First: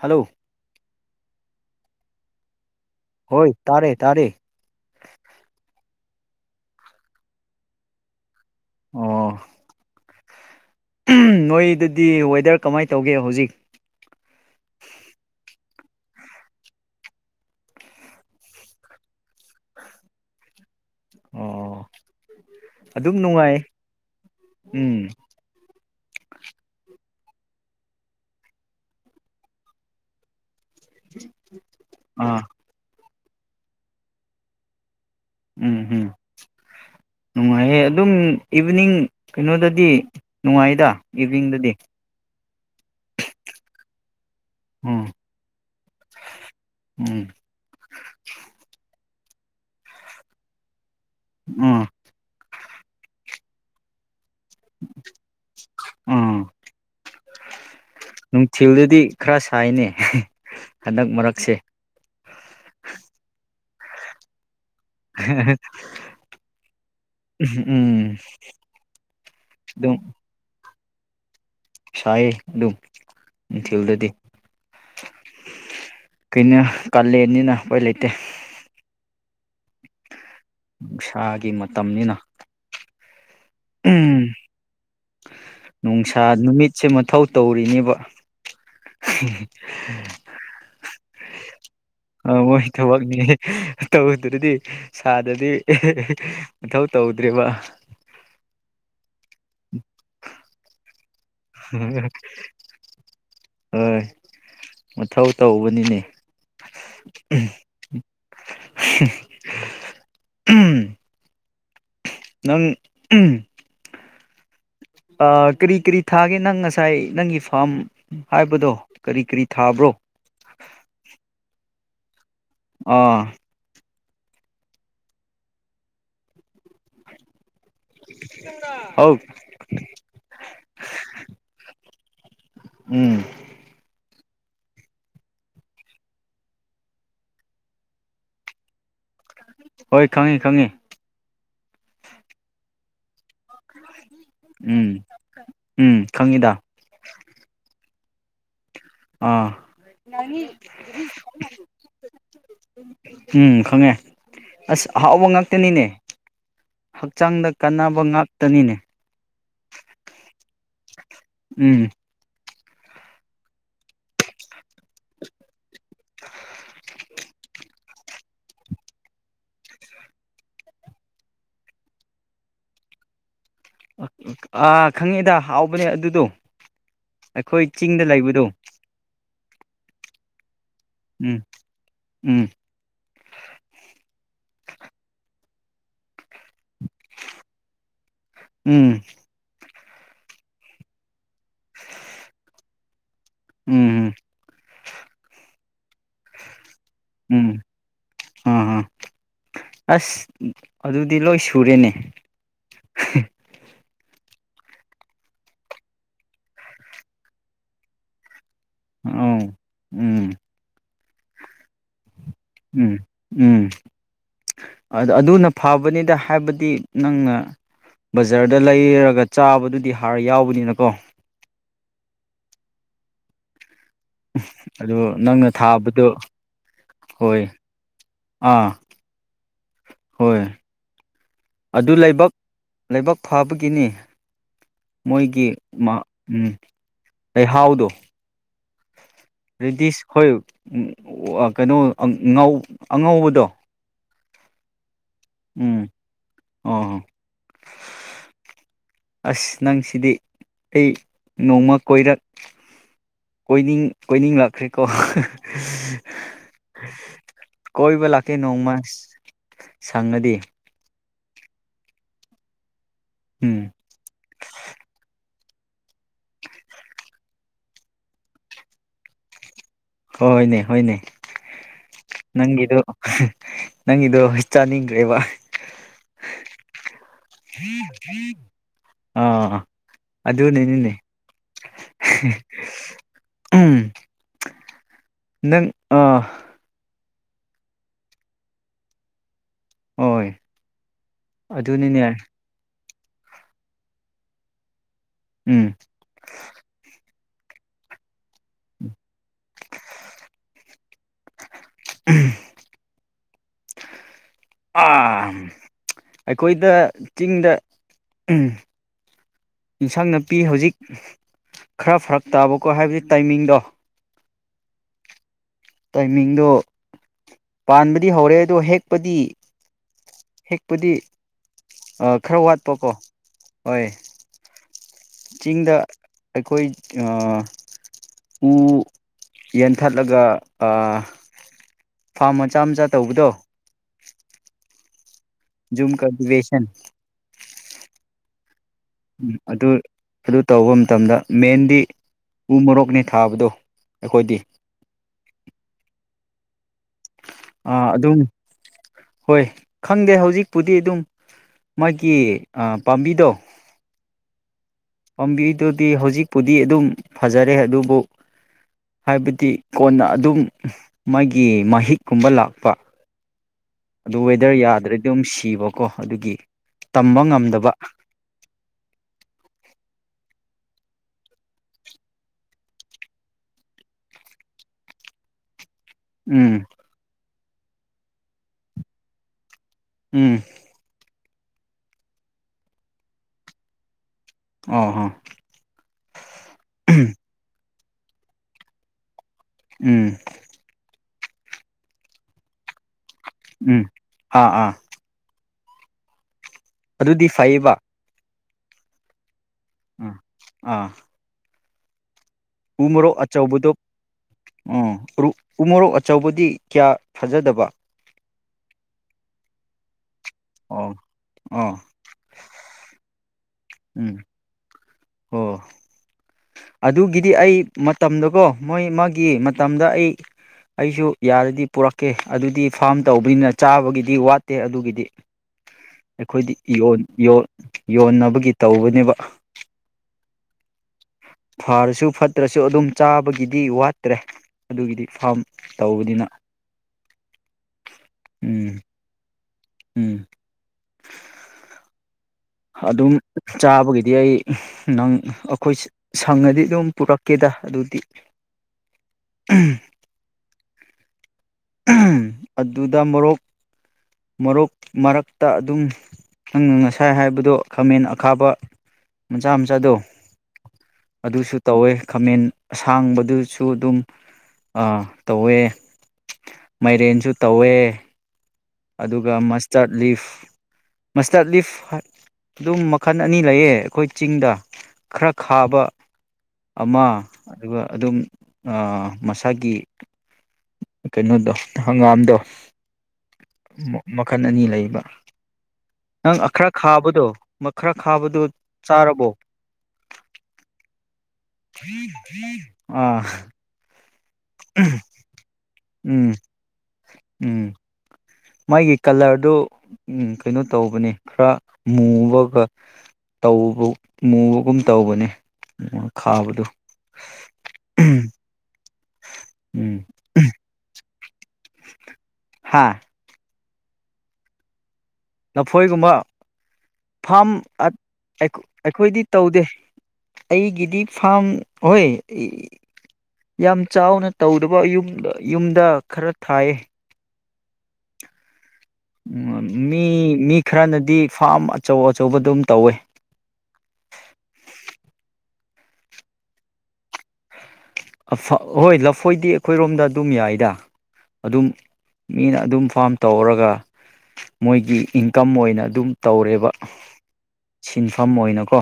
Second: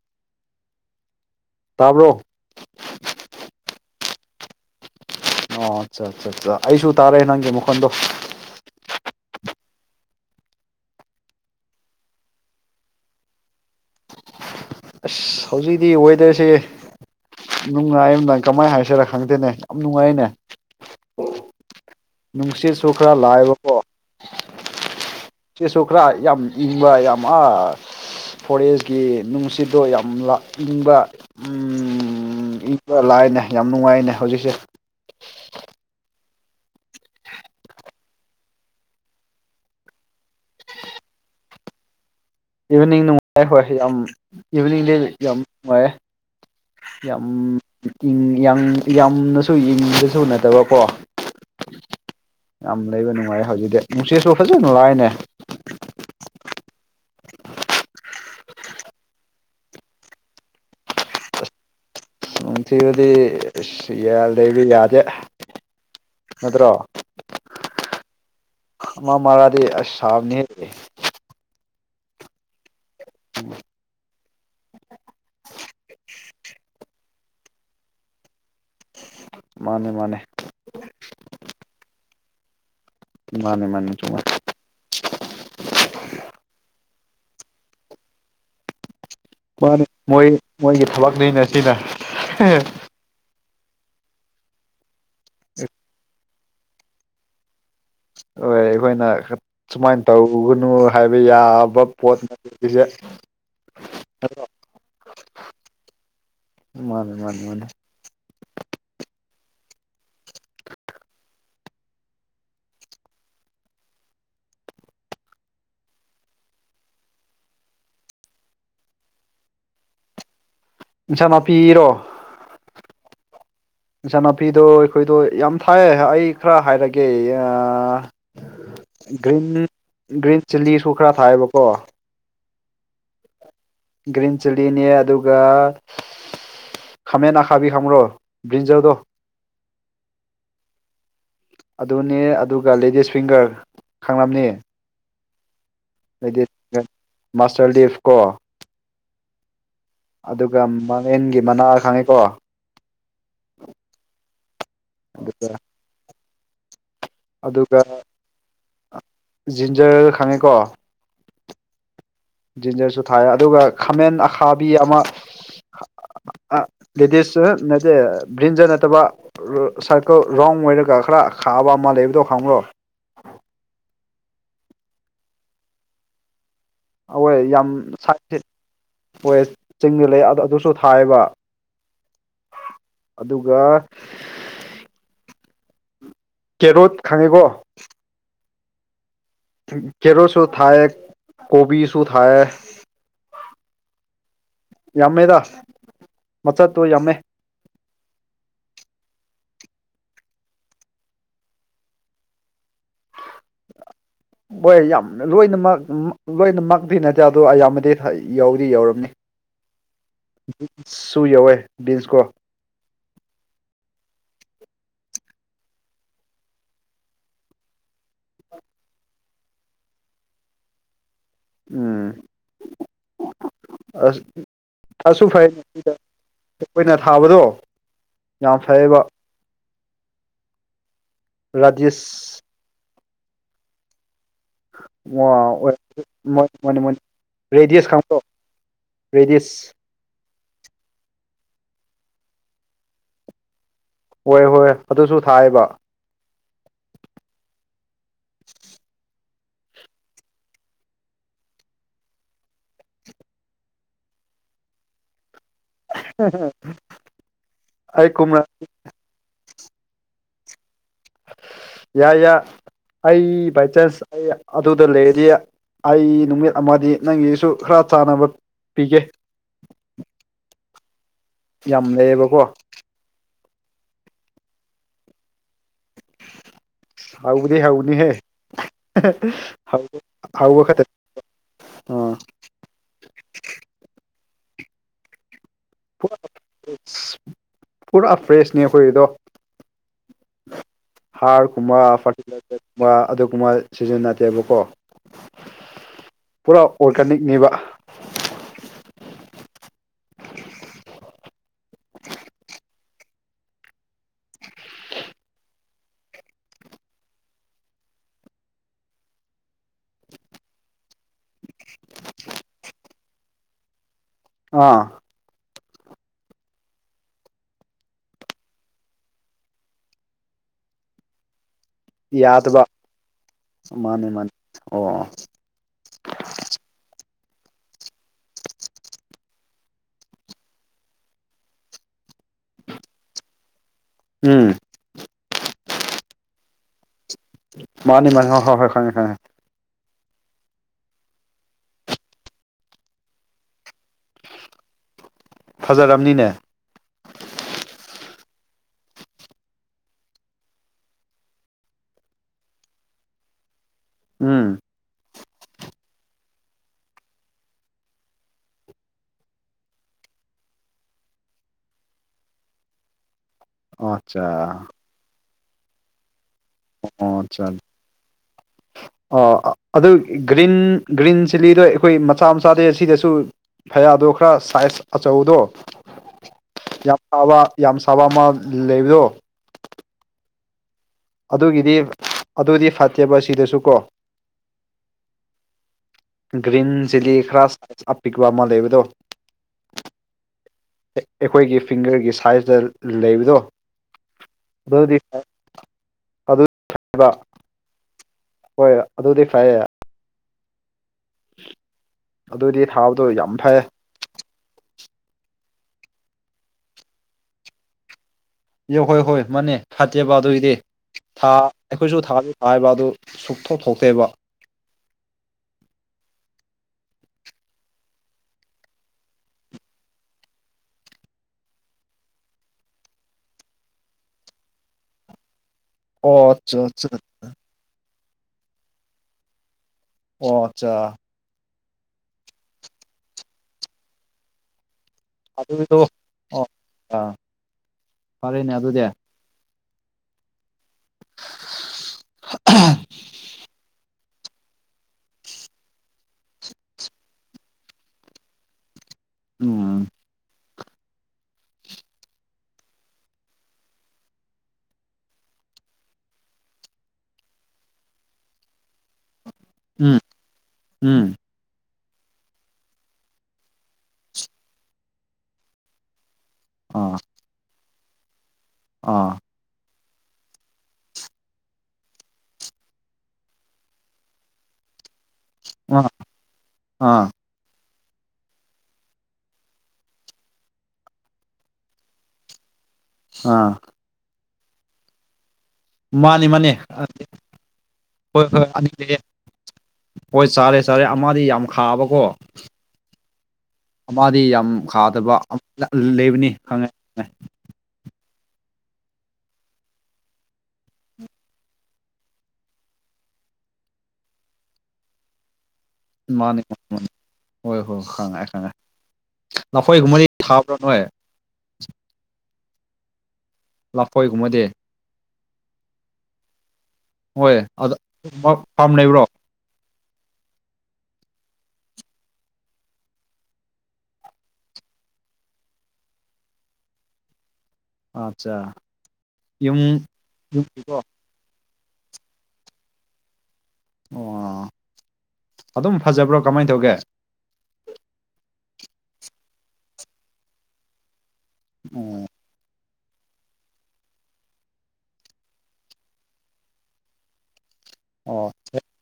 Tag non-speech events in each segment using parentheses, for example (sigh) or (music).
hello ꯇꯥꯕ꯭ꯔꯣ ꯍꯣꯏ ꯇꯥꯔꯦ ꯇꯥꯔꯦ ꯑꯣ ꯑꯠꯆꯥ ꯑꯆꯥ ꯑꯩꯁꯨ ꯇꯥꯔꯦ ꯅꯪꯒꯤ ꯃꯈꯟꯗꯣ ꯑꯣ ꯅꯣꯏꯗꯗꯤ ꯋꯦꯗꯔ ꯀꯃꯥꯏꯅ ꯇꯧꯒꯦ ꯍꯧꯖꯤꯛ ꯑꯁ ꯍꯧꯖꯤꯛꯤ ꯋꯦꯗꯔꯁꯦ ꯅꯨꯡꯉꯥꯏꯗꯥꯪ ꯀꯃꯥꯏꯅ ꯍꯥꯏꯁꯤꯔ ꯈꯪꯗꯦꯅꯦ ꯌꯥꯝ ꯅꯨꯡꯉꯥꯏꯅꯦ ꯑꯣ ꯅꯨꯡꯁꯤꯠ ꯁꯨ ꯈ꯭ꯔ ꯑꯗꯨꯝ ꯅꯨꯡꯉꯥꯏ ꯂꯥꯏꯕꯀꯣ ꯎꯝ ꯆꯦꯁꯣ ꯈꯔꯥ ꯌꯥꯝ ꯏꯪꯕ ꯌꯥꯝ ꯑꯥ ꯐꯣꯔꯦꯁꯀꯤ ꯅꯨꯡꯁꯤꯠꯗꯣ ꯌꯥꯝ ꯏꯪꯕ ꯑꯥ ꯏꯪꯕ ꯂꯥꯏꯅꯦ ꯌꯥꯝ ꯅꯨꯡꯉꯥꯏꯅꯦ ꯍꯧꯖꯤꯛꯁꯦ ꯎꯝ ꯎꯝ ꯅꯨꯡꯉꯥꯏꯍꯦ ꯑꯗꯨꯝ ꯏꯚꯤꯅꯤꯡ ꯀꯩꯅꯣꯗꯗꯤ ꯅꯨꯡꯉꯥꯏꯗ ꯏꯚꯤꯅꯤꯡꯗꯗꯤ ꯏꯚꯤꯅꯤꯡ ꯅꯨꯡꯉꯥꯏ ꯍꯣꯏ ꯌꯥꯝ ꯏꯚꯤꯅꯤꯡꯗꯤ ꯎꯝ ꯌꯥꯝ ꯅꯨꯡꯉꯥꯏꯔꯦ ꯌꯥꯝ ꯎꯝ ꯌꯥꯝꯅꯁꯨ ꯌꯦꯪꯕꯁꯨ ꯅꯗꯕꯀꯣ ꯑꯝ ꯌꯥꯝ ꯂꯩꯕ ꯅꯨꯡꯉꯥꯏꯔꯦ ꯍꯧꯖꯤꯛꯇꯗꯤꯤ ꯅꯨꯡꯁꯤꯠꯁꯨ ꯐꯖꯅ ꯂꯥꯏꯅꯦ (unintelligible) ꯅꯨꯡꯊꯤꯜꯗꯨꯗꯤ ꯈꯔ ꯁꯥꯏꯅꯦ ꯍꯟꯗꯛ ꯃꯔꯛꯁꯦ ꯎ ꯊꯕꯗꯤ ꯌꯥꯗ (unintelligible) ꯅꯠꯇ꯭ꯔꯣ ꯎꯝ ꯑꯃ ꯃꯔꯥꯗꯤ ꯑꯁ ꯑꯗꯨꯗꯝ ꯁꯥꯕꯅꯤ ꯁꯑꯌꯦ ꯑꯗꯨ ꯑꯗꯨꯝ ꯅꯤꯡꯊꯤꯜꯗꯗꯤ ꯀꯩꯅ ꯂꯦꯟꯅꯤꯅ ꯑꯩꯈꯣꯏ ꯂꯩꯇꯦ ꯃꯥꯅꯦ ꯃꯥꯅꯦ ꯅꯨꯡꯁꯥꯒꯤ ꯃꯥꯅꯦ ꯃꯥꯅꯦ ꯎ ꯆꯨꯝꯃꯦ ꯅꯨꯡꯁꯥ ꯅꯨꯃꯤꯠꯁꯦ ꯃꯊꯧ ꯇꯧꯔꯤꯅꯦꯕ ꯃꯥꯅꯦ ꯃꯣꯏ ꯃꯣꯏꯒꯤ ꯊꯕꯛꯅꯤꯅ ꯁꯤꯅ ꯑ ꯃꯣꯏ ꯊꯕꯛꯅꯤ ꯇꯧꯗ꯭ꯔꯗꯤ ꯁꯥꯗ꯭ꯔꯗꯤ ꯃꯊꯧ ꯇꯧꯗ꯭ꯦꯕ ꯍꯣꯏ ꯑꯩꯈꯣꯏꯅ ꯁꯨꯃꯥꯏꯅ ꯇꯧꯒꯅꯨ ꯍꯥꯏꯕ ꯌꯥꯕ ꯄꯣꯠꯁꯦ ꯍꯣꯏ ꯃꯊꯧ ꯇꯧꯕꯅꯤꯅꯦ ꯃꯥꯅꯦ ꯃꯥꯅꯦ ꯃꯥꯅꯦ ꯎꯝ ꯅꯪ ꯎꯝ ꯑꯥ ꯀꯔꯤ ꯀꯔꯤ ꯊꯥꯒꯦ ꯅꯪ ꯉꯁꯥꯏ ꯅꯪꯒꯤ ꯐꯥꯔꯝ ꯍꯥꯏꯕꯗꯣ ꯀꯔꯤ ꯀꯔꯤ ꯊꯥꯕ꯭ꯔꯣ (inaudible) ꯏꯁꯥꯟ ꯅꯥꯄꯤ ꯏꯔꯣ ꯑ ꯏꯟꯁꯥ ꯅꯥꯄꯤꯗꯣ ꯑꯩꯈꯣꯏꯗꯣ ꯌꯥꯝ ꯊꯥꯏꯌꯦ ꯑꯩ ꯈꯔ ꯍꯥꯏꯔꯒꯦ ꯑ ꯍꯧ ꯒ꯭ꯔꯤꯟ ꯒ꯭ꯔꯤꯟ ꯆꯤꯜꯂꯤꯁꯨ ꯈꯔ ꯊꯥꯏꯌꯦꯕꯀꯣ ꯎꯝ ꯒ꯭ꯔꯤꯟ ꯆꯤꯂꯤꯅꯦ ꯑꯗꯨꯒ ꯈꯥꯃꯦꯟ ꯑꯈꯥꯕꯤ ꯈꯪꯕꯔꯣ ꯕ꯭ꯔꯤꯟꯖꯜꯗꯣ ꯍꯣꯏ ꯈꯪꯉꯤ ꯈꯪꯉꯤ ꯑꯗꯨꯅꯤ ꯑꯗꯨꯒ ꯂꯦꯗꯤꯁ ꯐꯤꯡꯒꯔ ꯈꯥꯡꯂꯝꯅꯤ ꯎꯝ ꯎꯝ ꯑꯩꯗꯤꯠ ꯈꯪꯉꯤꯗ ꯃꯥꯁꯇꯔꯂꯤꯞ ꯀꯣ ꯑꯥ ꯑꯗꯨꯒ ꯃꯂꯦꯟꯒꯤ ꯃꯅꯥ ꯈꯪꯉꯦꯀꯣ ꯎꯝ ꯈꯪꯉꯦ ꯑꯁ ꯑꯍꯥꯎꯕ ꯑꯗꯨꯒ ꯉꯥꯛꯇꯅꯤꯅꯦ ꯍꯛꯆꯥꯡꯗ ꯑꯗꯨꯒ ꯀꯥꯟꯅꯕ ꯉꯥꯛꯇꯅꯤꯅꯦ ꯖꯤꯟꯖꯔ ꯈꯪꯉꯦꯀꯣ ꯎꯝ ꯖꯤꯟꯖꯔꯁꯨ ꯊꯥꯏꯌ ꯑꯗꯨꯒ ꯈꯥꯃꯦꯟ ꯑꯈꯥꯕꯤ ꯑꯃ ꯑ (inaudible) ꯑ ꯂꯦꯗꯤꯁ ꯑꯍ ꯅꯠꯗꯦ ꯕ꯭ꯔꯤꯟꯖ ꯅꯠꯇꯕ ꯁꯥꯔꯀꯜ ꯔꯥꯎ ꯑꯣꯏꯔꯒ ꯈꯔ ꯊꯥꯕ ꯑꯃ ꯂꯩꯕꯗꯣ ꯈꯪꯕ꯭ꯔꯣ ꯑ ꯈꯪꯉꯦꯗ ꯍꯥꯎꯕꯅꯦ ꯑꯗꯨꯗꯣ ꯑꯧꯋꯦ ꯑꯩꯈꯣꯏ ꯌꯥꯝ ꯆꯤꯡꯗ ꯁꯥꯠꯇꯦ ꯂꯩꯕꯗꯣ ꯑꯣꯌꯦ ꯆꯤꯡꯗ ꯂꯩꯌꯦ ꯑꯗ ꯑꯗꯨꯁꯨ ꯍꯥꯏꯕ ꯎꯝ ꯎꯝ ꯑꯗꯨꯒ ꯀꯦꯔꯣꯠ ꯈꯪꯉꯦꯛ ꯎꯝ ꯀꯦꯔꯣꯁꯨꯨ ꯊꯥꯏꯌꯦ ꯀꯣꯕꯤ ꯁꯨ ꯊꯥꯏꯌꯦ ꯎꯝ ꯎꯝ ꯌꯥꯝꯃꯦꯗ ꯃꯊꯠꯇꯣ ꯌꯥꯝꯃꯦ ꯎꯝ ꯑꯥ ꯑꯥ ꯑꯁ ꯑꯗꯨꯗꯤ ꯂꯣꯏ ꯁꯨꯔꯦꯅꯦ ꯍꯣꯏ ꯌꯥꯝ ꯂꯣꯏꯅꯃꯛ ꯂꯣꯏꯅꯃꯛꯗꯤ ꯅꯗꯦ ꯑꯗꯣ ꯑꯌꯥꯝꯕꯗꯤ ꯐꯩ ꯌꯥꯎꯗꯤ ꯌꯥꯎꯔꯝꯅꯤ ꯑꯧ ꯎꯝ ꯁꯨ ꯌꯧꯋꯦ ꯕꯤꯟꯁꯀꯣ ꯎꯝ ꯎꯝ ꯑ ꯑ ꯑꯗꯨꯅ ꯐꯕꯅꯤꯗ ꯍꯥꯏꯕꯗꯤ ꯅꯪꯅ ꯕꯖꯔꯗ ꯂꯩꯔꯒ ꯆꯥꯕꯗꯨꯗꯤ ꯍꯥꯔ ꯌꯥꯎꯕꯅꯤꯅꯀꯣ ꯎꯝ ꯑꯁ ꯑꯗꯨ ꯑꯁꯨ ꯐꯩ ꯅꯪꯅ ꯊꯥꯕꯗꯣ ꯑꯩꯈꯣꯏꯅ ꯍꯣꯏ ꯊꯥꯕꯗꯣ ꯌꯥꯝ ꯑꯥ ꯐꯩꯌꯦꯕ ꯍꯣꯏ ꯑꯗꯨ ꯂꯩꯕꯛ ꯔꯥꯖꯦꯁ ꯂꯩꯕꯛ ꯐꯥꯕꯒꯤꯅꯤ ꯃꯣꯏꯒꯤ ꯃ ꯂꯩꯍꯥꯎꯗꯣ ꯔꯦꯗꯤꯌꯁ ꯈꯪꯕ꯭ꯔꯣ ꯔꯦꯗꯤꯁ ꯍꯣꯏ ꯎ ꯋꯥ ꯀꯩꯅꯣ ꯑꯉꯧ ꯑꯉꯧꯕꯗꯣ ꯍꯣꯏ ꯍꯣꯏ ꯑꯗꯨꯁꯨ ꯊꯥꯏꯌꯦꯕ ꯎꯝ ꯑ ꯍ ꯑꯁ ꯅꯪꯁꯤꯗꯤ ꯑꯩ ꯅꯣꯡꯃ ꯀꯣꯏꯔꯛ ꯀꯣꯏꯅꯤꯡ ꯀꯣꯏꯅꯤꯡ ꯂꯥꯛꯈ꯭ꯔꯦꯀꯣ ꯀꯣꯏꯕ ꯑꯩ ꯂꯀꯦ ꯀꯨꯝꯅ ꯅꯣꯡꯣꯡ ꯃꯥ (inaudible) ꯁꯪꯉꯗꯤ ꯌꯥ ꯌꯥ ꯑꯩ ꯎꯝ ꯕꯥꯏ ꯆꯥꯟꯁ ꯑꯩ ꯑꯗꯨꯗ ꯂꯩꯔꯤ ꯑꯩ ꯅꯨꯃꯤꯠ ꯑꯃꯗꯤ ꯅꯪꯒꯤꯁꯨ ꯈꯔ ꯆꯥꯟꯅꯕ ꯄꯤꯒꯦ ꯍꯣꯏꯅꯦ ꯍꯣꯏꯅꯦ ꯌꯥꯝ ꯂꯩꯌꯦꯕꯀꯣ ꯅꯪꯒꯤꯗꯣ ꯅꯪꯒꯤꯗꯣ ꯆꯥꯅꯤꯡꯗ꯭ꯔꯦꯕ ꯍꯧꯕꯗꯤ ꯍꯧꯅꯤꯍꯦ (unintelligible) (inaudible) ꯑ ꯍꯧꯕ ꯈꯛꯇ ꯑꯗꯨꯅꯦꯅꯤꯅꯦ ꯑꯥ ꯎꯝ (inaudible) ꯅꯪ ꯑ ꯄꯨꯔꯥ ꯐ꯭ꯔꯦꯁꯅꯦ ꯑꯩꯈꯣꯏ ꯑꯗꯣ ꯍꯣꯏ ꯍꯥꯔꯒꯨꯝꯕ ꯑꯗꯨꯅꯤꯅꯦ ꯐꯔꯇꯤꯂꯥꯏꯖꯔꯒꯨꯝꯕ ꯑꯗꯨꯒꯨꯝꯕ ꯁꯤꯖꯤꯟꯅꯗꯦꯕꯀꯣ ꯎꯝ (inaudible) ꯕ (unintelligible) (inaudible) ꯎꯝ ꯑꯩꯈꯣꯏꯗ ꯆꯤꯡꯗ ꯏꯟꯁꯥꯡ ꯅꯥꯄꯤ ꯍꯧꯖꯤꯛ ꯈꯔ ꯐꯔꯛ ꯇꯥꯕꯀꯣ ꯍꯥꯏꯕꯗꯤ ꯇꯥꯏꯃꯤꯡꯗꯣ ꯑꯥ ꯇꯥꯏꯃꯤꯡꯗꯣ ꯄꯥꯟꯕꯗꯤ ꯍꯧꯔꯦ ꯑꯗꯣ ꯍꯦꯛꯄꯗꯤ ꯍꯦꯛꯄꯗꯤ ꯑꯥ ꯈꯔ ꯌꯥꯗꯕ ꯋꯥꯠꯄꯀꯣ ꯍꯣꯏ ꯃꯥꯅꯦ ꯃꯥꯅꯦ ꯑꯣ ꯆꯤꯡꯗ ꯑꯩꯈꯣꯏ ꯎ ꯌꯦꯟꯊꯠꯂꯒ ꯐꯥꯔꯝ ꯃꯆꯥ ꯃꯆꯥ ꯇꯧꯕꯗꯣ ꯎꯝ ꯖꯝ ꯀꯜꯇꯤꯚꯦꯁꯟ ꯃꯥꯅꯤ ꯃꯥꯅꯤ ꯍ ꯍꯣꯏ ꯍꯣꯏ ꯈꯪꯉꯦ ꯈꯪꯉꯦ ꯎꯝ ꯑꯗꯨ ꯑꯗꯨ ꯇꯧꯕ ꯃꯇꯝꯗ ꯃꯦꯟꯗꯤ ꯎ ꯃꯣꯔꯣꯛꯅꯤ ꯊꯥꯕꯗꯣ ꯑꯩꯈꯣꯏꯗꯤ ꯈꯖꯔꯝꯅꯤꯅꯦ ꯑ ꯑꯗꯨꯝ ꯍꯣꯏ ꯈꯪꯗꯦ ꯍꯧꯖꯤꯛꯄꯨꯗꯤ ꯑꯗꯨꯝ ꯃꯥꯒꯤ ꯄꯥꯝꯕꯤꯗꯣ ꯎꯝ ꯄꯥꯝꯕꯤꯗꯨꯗꯤ ꯍꯧꯖꯤꯛꯄꯨꯗꯤ ꯑꯗꯨꯝ ꯐꯖꯔꯦ ꯑꯗꯨꯕꯨ ꯍꯥꯏꯕꯗꯤ ꯀꯣꯟꯅ ꯑꯗꯨꯝ ꯃꯥꯒꯤ ꯃꯍꯤꯛꯀꯨꯝꯕ ꯂꯥꯛꯄ ꯑꯗꯨ ꯑꯠꯆꯥ ꯋꯦꯗꯔ ꯌꯥꯗ꯭ꯔꯗꯤ ꯑꯗꯨꯝ ꯁꯤꯕꯀꯣ ꯑꯗꯨꯒꯤ ꯑꯣ ꯇꯝꯕ ꯆ ꯉꯝꯗꯕ ꯑ ꯑꯗ (inaudible) ꯒ꯭ꯔꯤꯟ ꯒ꯭ꯔꯤꯟ ꯆꯤꯂꯤꯗꯣ ꯑꯩꯈꯣꯏ ꯃꯆꯥ ꯃꯆꯥꯗꯩ ꯑꯁꯤꯗꯁꯨ ꯐꯌꯥꯗꯣ ꯈꯔ ꯁꯥꯏꯖ ꯑꯆ ꯇꯧꯗꯣ ꯎꯝ ꯌꯥꯝꯕ ꯌꯥꯝ ꯁꯥꯕ ꯑꯃ ꯂꯩꯕꯗꯣ ꯎꯝ ꯑꯗꯨꯒꯤꯗꯤ ꯑꯗꯨꯗꯤ ꯐꯠꯇꯦꯕ ꯁꯤꯗꯁꯨ ꯀꯣ ꯑ ꯍ (inaudible) ꯒ꯭ꯔꯤꯟ ꯆꯤꯂꯤ ꯈ꯭ꯔꯥꯁ ꯑꯄꯤꯛꯄ ꯑꯃ ꯂꯩꯕꯗꯣ ꯎꯝ (inaudible) ꯑꯩꯈꯣꯏꯒꯤ ꯐꯤꯡꯒꯔꯒꯤ ꯁꯥꯏꯖꯇ ꯂꯩꯕꯗꯣ ꯎꯝ ꯑꯥ ꯑꯥ ꯑꯗꯨꯗꯤ ꯑꯗ (inaudible) ꯑꯗꯨꯗꯤ ꯐꯩꯌꯦꯕ ꯍꯣꯏ ꯑꯗꯨꯗꯤ ꯐꯩꯌꯦ ꯎꯝ ꯑꯥ (inaudible) ꯑꯗꯨꯗꯤ ꯎ ꯊꯥꯕꯗꯣ ꯃꯣꯔꯣꯛ ꯌꯥꯝ ꯐꯩ ꯑꯆꯕꯗꯣ ꯎꯝꯨ ꯎꯃꯣꯔꯣꯛ ꯑꯆꯧꯕꯗꯤ ꯀꯌꯥ ꯐꯖꯗꯕ ꯏ ꯍꯣꯏ ꯍꯣꯏ ꯃꯅꯦ ꯐꯇꯦꯕ ꯑꯗꯨꯏꯗꯤ ꯑꯣ ꯊꯥ ꯑꯥ ꯑꯩꯈꯣꯏꯁꯨ ꯊꯥꯒꯤ ꯊꯥ ꯍꯥꯏꯕ ꯑꯗꯨ ꯁꯨꯣꯛ ꯊꯣꯛꯇꯦꯕ ꯎꯝ ꯑꯣ ꯑꯗꯨꯒꯤꯗꯤ ꯑꯩ ꯃꯇꯝꯗꯀꯣ ꯃꯣꯏ ꯃꯥꯒꯤ ꯃꯇꯝꯗ ꯑꯩ ꯑꯩꯁꯨ ꯌꯥꯔꯗꯤ ꯄꯨꯔꯛꯀꯦ ꯑꯗꯨꯗꯤ ꯐꯥꯔꯝ ꯇꯧꯕꯅꯤꯅ ꯆꯥꯕꯒꯤꯗꯤ ꯋꯥꯠꯇꯦ ꯑꯗꯨꯒꯤꯗꯤ ꯑꯣ ꯑꯩꯈꯣꯏꯗꯤ ꯆꯥ ꯆꯥ ꯌꯣꯟꯅꯕꯒꯤ ꯇꯧꯕꯅꯦꯕ ꯑꯣ ꯑꯆꯥ ꯐꯔꯁꯨ ꯐꯠꯇ꯭ꯔꯁꯨ ꯑꯗꯨꯝ ꯆꯥꯕꯒꯤꯗꯤ ꯋꯥꯠꯇ꯭ꯔꯦ ꯑꯗꯨꯒꯤꯗꯤ ꯐꯥꯝ ꯑꯗꯨꯒꯤꯗꯣ ꯇꯧꯕꯅꯤꯅ ꯑꯣ ꯑꯥ ꯐꯔꯦꯅꯦ ꯎꯝ ꯑꯗꯨꯗꯤ ꯎꯝ ꯑꯗꯨꯝ ꯆꯥꯕꯒꯤ ꯗꯤ ꯑꯩ ꯅꯪ ꯑꯩꯈꯣꯏ ꯁꯪꯉꯗꯤ ꯑꯗꯨꯝ ꯄꯨꯔꯛꯀꯦꯗ ꯑꯗꯨꯗꯤ ꯑ ꯑꯗꯨꯗ ꯃꯣꯔꯣꯛ ꯃꯔꯣꯛ ꯃꯔꯛꯇ ꯑꯗꯨꯝ ꯅꯪꯅ ꯉꯁꯥꯏ ꯍꯥꯏꯕꯗꯨ ꯑꯗꯣ ꯈꯥꯃꯦꯟ ꯑꯈꯥꯕ ꯃꯆꯥ ꯃꯆꯥꯗꯣ ꯎꯝ ꯎꯝ ꯑꯗꯨꯁꯨ ꯇꯧꯋꯦ ꯈꯥꯃꯦꯟ ꯑꯁꯥꯡꯕꯗꯨꯁꯨ ꯑꯗꯨꯝ ꯇꯧꯋꯦ ꯑꯥ ꯃꯥꯏꯔꯦꯟꯁꯨ ꯇꯧꯋꯦ ꯑꯥ ꯑꯗꯨꯒ ꯃꯁꯇꯔꯠ ꯂꯤꯐ ꯃꯁꯤꯁꯗꯠ ꯂꯤꯐ ꯑꯗꯨꯝ ꯃꯈꯜ ꯑꯅꯤ ꯂꯩꯌꯦ ꯑꯩꯈꯣꯏ ꯆꯤꯡꯗ ꯈꯔ ꯈꯥꯕ ꯑꯥ ꯑꯥ ꯑꯃ ꯑꯗꯨꯒ ꯑꯗꯨꯝ ꯃꯁꯥꯒꯤ ꯀꯩꯅꯣꯗꯣ ꯍꯪꯒꯥꯝꯗꯣ ꯑꯥ ꯃꯈꯜ ꯑꯅꯤ ꯂꯩꯕ ꯃꯥꯅꯤ ꯅꯪ ꯃꯥꯅꯤ ꯑꯈꯔ ꯈꯥꯕꯗꯣ ꯃꯈꯛꯔ ꯍꯣꯏ ꯈꯥꯕꯗꯨꯣ ꯍꯣꯏ ꯑꯅꯤ ꯂꯩꯌꯦ ꯆꯥꯔꯕꯣ ꯍꯣꯏ ꯆꯥꯔꯦ ꯆꯥꯔꯦ ꯑꯃꯗꯤ ꯌꯥꯝ ꯈꯥꯕꯀꯣ ꯑꯥ ꯃꯥꯗꯤ ꯌꯥꯝ ꯈꯥꯗꯕ ꯂꯩꯕꯅꯤ ꯎꯝ ꯈꯪꯉꯦ ꯈꯪꯉꯦ ꯎꯝ ꯃꯥꯒꯤ ꯀꯂꯔꯗꯨ ꯎ ꯀꯩꯅꯣ ꯇꯧꯕꯅꯦ ꯈꯔ ꯃꯨꯕꯒ ꯇ ꯃꯨꯕꯒꯨꯝ ꯇꯧꯕꯅꯤ ꯃꯥꯅꯤ ꯃꯥ ꯃꯥꯅꯤ ꯍꯣꯏ ꯍꯣꯏ ꯈꯉꯦ ꯈꯪꯉꯦ ꯅꯐꯣꯏ ꯎꯝ ꯁꯨꯃꯂꯤ ꯊꯥꯕꯔ ꯅꯍꯦ ꯍꯥꯥ ꯂꯐꯣꯏꯒꯨꯝꯃꯗꯤ ꯂꯐꯣꯏꯒꯨꯝꯕ ꯍꯣꯏ ꯐꯥꯝ ꯑꯗ ꯐꯥꯔꯝ ꯂꯩꯕ꯭ꯔꯣ ꯑꯩꯈꯣꯏꯗꯤ ꯇꯧꯗꯦ ꯑꯩ ꯤꯗꯤ ꯐꯥꯝ ꯍꯣꯏ ꯌꯥꯝ ꯆꯥꯎꯅ ꯇꯧꯗꯕ ꯌꯨꯝꯗ ꯈꯔ ꯊꯥꯏꯌꯦ ꯑꯆꯥ ꯃꯤ ꯃꯤ ꯈꯔꯅꯗꯤ ꯐꯥꯝ ꯑꯆꯧ ꯑꯆꯧꯕ ꯑꯗꯨꯝ ꯇꯧꯋꯦ ꯑꯣ ꯑꯗꯨꯝ ꯐꯖꯕ꯭ꯔꯣ ꯀꯃꯥꯏ ꯇꯧꯒꯦ ꯍꯣꯏ ꯂꯐꯣꯏꯗꯤ ꯑꯩꯈꯣꯏꯔꯣꯝꯗ ꯑꯗꯨꯝ ꯌꯥꯏꯗ ꯑꯗꯨꯝ ꯑꯣ ꯃꯤꯅ ꯑꯗꯨꯝ ꯐꯥꯝ ꯇꯧꯔꯒ ꯃꯣꯏꯒꯤ ꯏꯟꯀꯝ ꯑꯣꯏꯅ ꯑꯗꯨꯝ ꯇꯧꯔꯦꯕ ꯑꯣ ꯁꯤꯟꯐꯝ ꯑꯣꯏꯅꯀꯣ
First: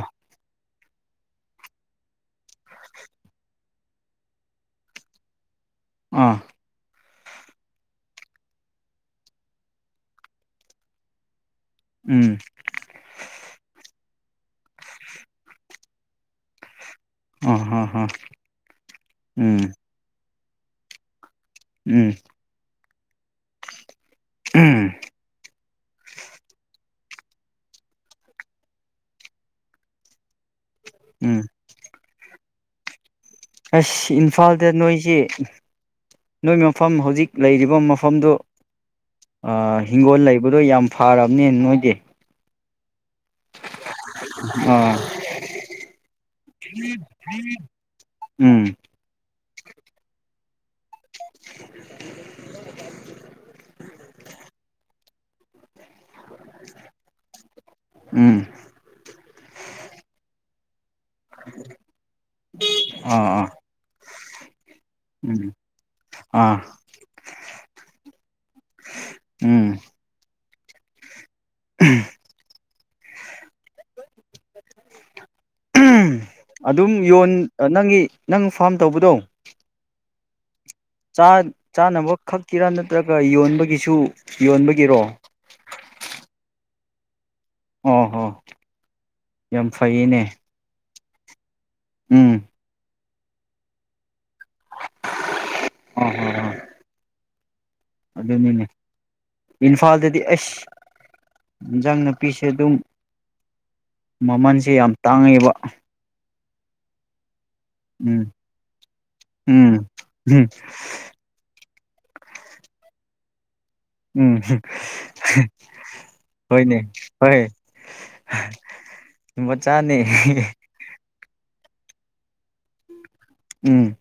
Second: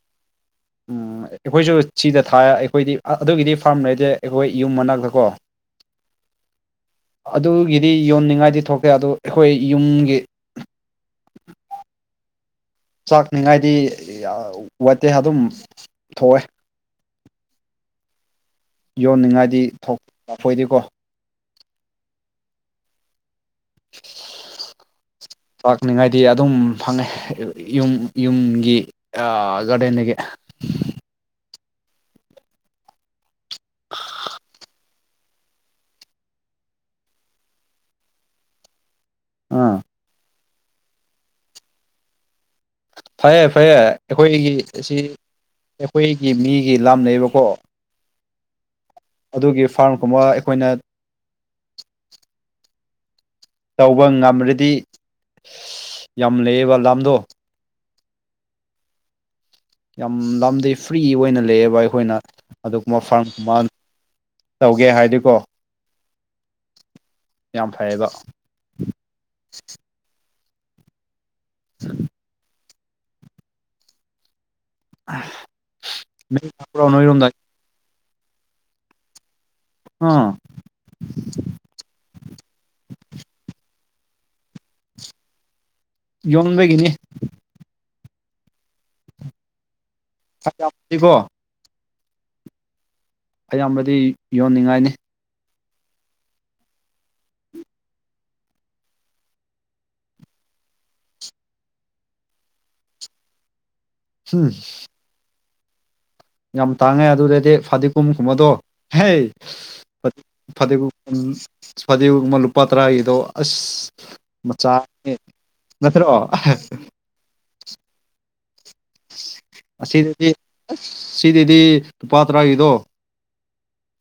ꯎꯝ ꯑꯩꯈꯣꯏꯁꯨ ꯁꯤꯗ ꯊꯥꯏ ꯑꯩꯈꯣꯏꯗꯤ ꯑꯗꯨꯒꯤꯗꯤ ꯐꯥꯔꯝ ꯂꯩꯗꯦ ꯑꯩꯈꯣꯏ ꯌꯨꯝ ꯃꯅꯥꯛꯇ ꯀꯣ ꯑ ꯑꯗꯨꯒꯤꯗꯤ ꯌꯣꯟꯅꯤꯡꯉꯥꯏꯗꯤ ꯊꯣꯛꯇꯦ ꯑꯗꯨ ꯑꯩꯈꯣꯏ ꯌꯨꯝꯒꯤ ꯎꯝ ꯆꯥꯛꯅꯤꯉꯥꯏꯗꯤ ꯋꯥꯠꯇꯦ ꯑꯗꯨꯝ ꯊꯣꯛꯑꯦ ꯑ ꯍ ꯍ ꯌꯣꯟꯅꯤꯡꯉꯥꯏꯗꯤ ꯑꯩꯈꯣꯏꯗꯤꯀꯣ ꯎꯝ ꯎꯝ ꯂꯥꯛꯅꯤꯉꯥꯏꯗꯤ ꯑꯗꯨꯝ ꯐꯪꯉꯦ ꯌꯨꯝ ꯌꯨꯝꯒꯤ ꯒꯥꯔꯗꯦꯟꯗꯒꯤ ꯎꯝ ꯑꯁ ꯏꯝꯐꯥꯜꯗ ꯅꯣꯏꯁꯤ ꯅꯣꯏ ꯃꯐꯝ ꯍꯧꯖꯤꯛ ꯂꯩꯔꯤꯕ ꯃꯐꯝꯗꯨ ꯑꯥ ꯍꯤꯡꯒꯣꯜ ꯂꯩꯕꯗꯣ ꯌꯥꯝ ꯐꯔꯕꯅꯦ ꯅꯣꯏꯗꯤ ꯐꯩꯌꯦ ꯐꯩꯌꯦ ꯑꯩꯈꯣꯏꯅꯤꯒꯤ ꯑꯁꯤ ꯑꯥ ꯑꯩꯈꯣꯏꯒꯤ ꯃꯤꯒꯤ ꯂꯝꯅꯦꯕꯀꯣ ꯎꯝ ꯑꯗꯨꯒꯤ ꯐꯥꯔ꯭ꯝꯒꯨꯝꯕ ꯑꯩꯈꯣꯏꯅ (unintelligible) ꯇꯧꯕ ꯉꯝꯔꯗꯤ ꯌꯥꯝ ꯂꯩꯑꯦꯕ ꯂꯝꯗꯣ ꯎꯝ ꯌꯥꯝ ꯂꯝꯗꯤ ꯐ꯭ꯔꯤ ꯑꯣꯏꯅ ꯂꯩꯑꯕ ꯑꯩꯈꯣꯏꯅ ꯑꯗꯨꯒꯨꯝꯕ ꯑꯥ ꯑꯥ ꯐꯥꯔꯝꯒꯨꯝꯕ ꯇꯧꯒꯦ ꯍꯥꯏꯔꯗꯤꯀꯣ ꯎꯝ ꯑꯥ ꯌꯥꯝ ꯐꯩꯌꯦꯕ ꯎꯝ ꯎꯝ ꯑ ꯑꯗꯨꯝ ꯌꯣꯟ ꯅꯪꯒꯤ ꯅꯪ ꯐꯥꯝ ꯇꯧꯕꯗꯣ ꯑꯥ ꯆꯥꯅꯕ ꯈꯛꯀꯤꯔꯥ ꯅꯠꯇ꯭ꯔꯒ ꯌꯣꯟꯕꯒꯤꯁꯤ ꯁꯨ ꯌꯣꯟꯕꯒꯤꯔꯣ ꯌꯣꯟꯕꯒꯤꯅꯤ ꯑꯣ ꯍꯣ ꯌꯥꯝ ꯐꯩꯌꯦꯅꯦ ꯁꯤꯕꯣ ꯎꯝ ꯑꯌꯥꯝꯕꯗꯤ ꯌꯣꯟꯅꯤꯡꯉꯥꯏꯅꯤ ꯑꯣ ꯍ ꯍ ꯑꯗꯨꯅꯤꯅꯦ ꯏꯝꯐꯥꯜꯗꯗꯤ ꯑꯁ ꯏꯟꯖꯥꯡ ꯅꯥꯄꯤꯁꯦ ꯑꯗꯨꯝ ꯎꯝ ꯃꯃꯜꯁꯦ ꯌꯥꯝ ꯇꯥꯡꯉꯦꯕ ꯌꯥꯝ ꯇꯥꯡꯉꯦ ꯑꯗꯨꯔꯗꯤ ꯐꯥꯗꯦꯀꯨꯨꯝ ꯎꯝ ꯁꯨꯃꯗꯣ ꯍꯦ ꯎꯝ ꯐ ꯎꯝ ꯐꯗꯦꯀꯨ ꯗꯤꯕꯒꯨꯝꯕ ꯂꯨꯄꯥ ꯇꯔꯥꯒꯤꯗꯣ ꯑꯁ ꯎꯝ ꯃꯆꯥꯅꯦ ꯅꯠꯇ꯭ꯔꯑꯣ ꯍꯣꯏꯅꯦ ꯍꯣꯏ ꯃꯆꯥꯅꯦ ꯑꯁꯤꯗꯤ ꯁꯤꯗꯗꯤ ꯂꯨꯄꯥ ꯇꯔꯥꯒꯤꯗꯣ ꯎꯝ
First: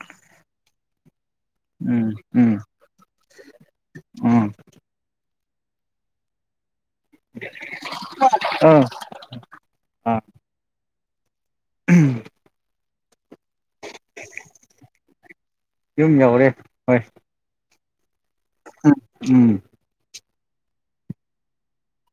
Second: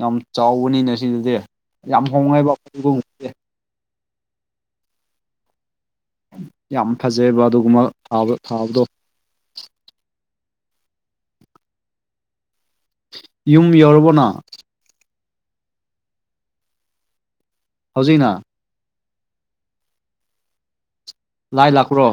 ꯌꯥꯝ ꯆꯥꯎꯕꯅꯤꯅꯦ ꯁꯤꯗꯗꯤ ꯌꯥꯝ ꯎꯝ ꯍꯣꯡꯉꯦꯕ ꯎꯝ ꯎꯝ ꯌꯥꯝ ꯐꯖꯩꯑꯕ ꯑꯗꯨꯒꯨꯝꯕ ꯑ ꯊꯥꯕꯗꯣ ꯎꯝ ꯌꯨꯝ ꯌꯧꯔꯕꯅ ꯌꯨꯝ ꯌꯧꯔꯦ ꯍꯣꯏ ꯍꯧꯖꯤꯛꯅ ꯎꯝ ꯎꯝ ꯂꯥꯏ ꯂꯥꯛꯄ꯭ꯔꯣ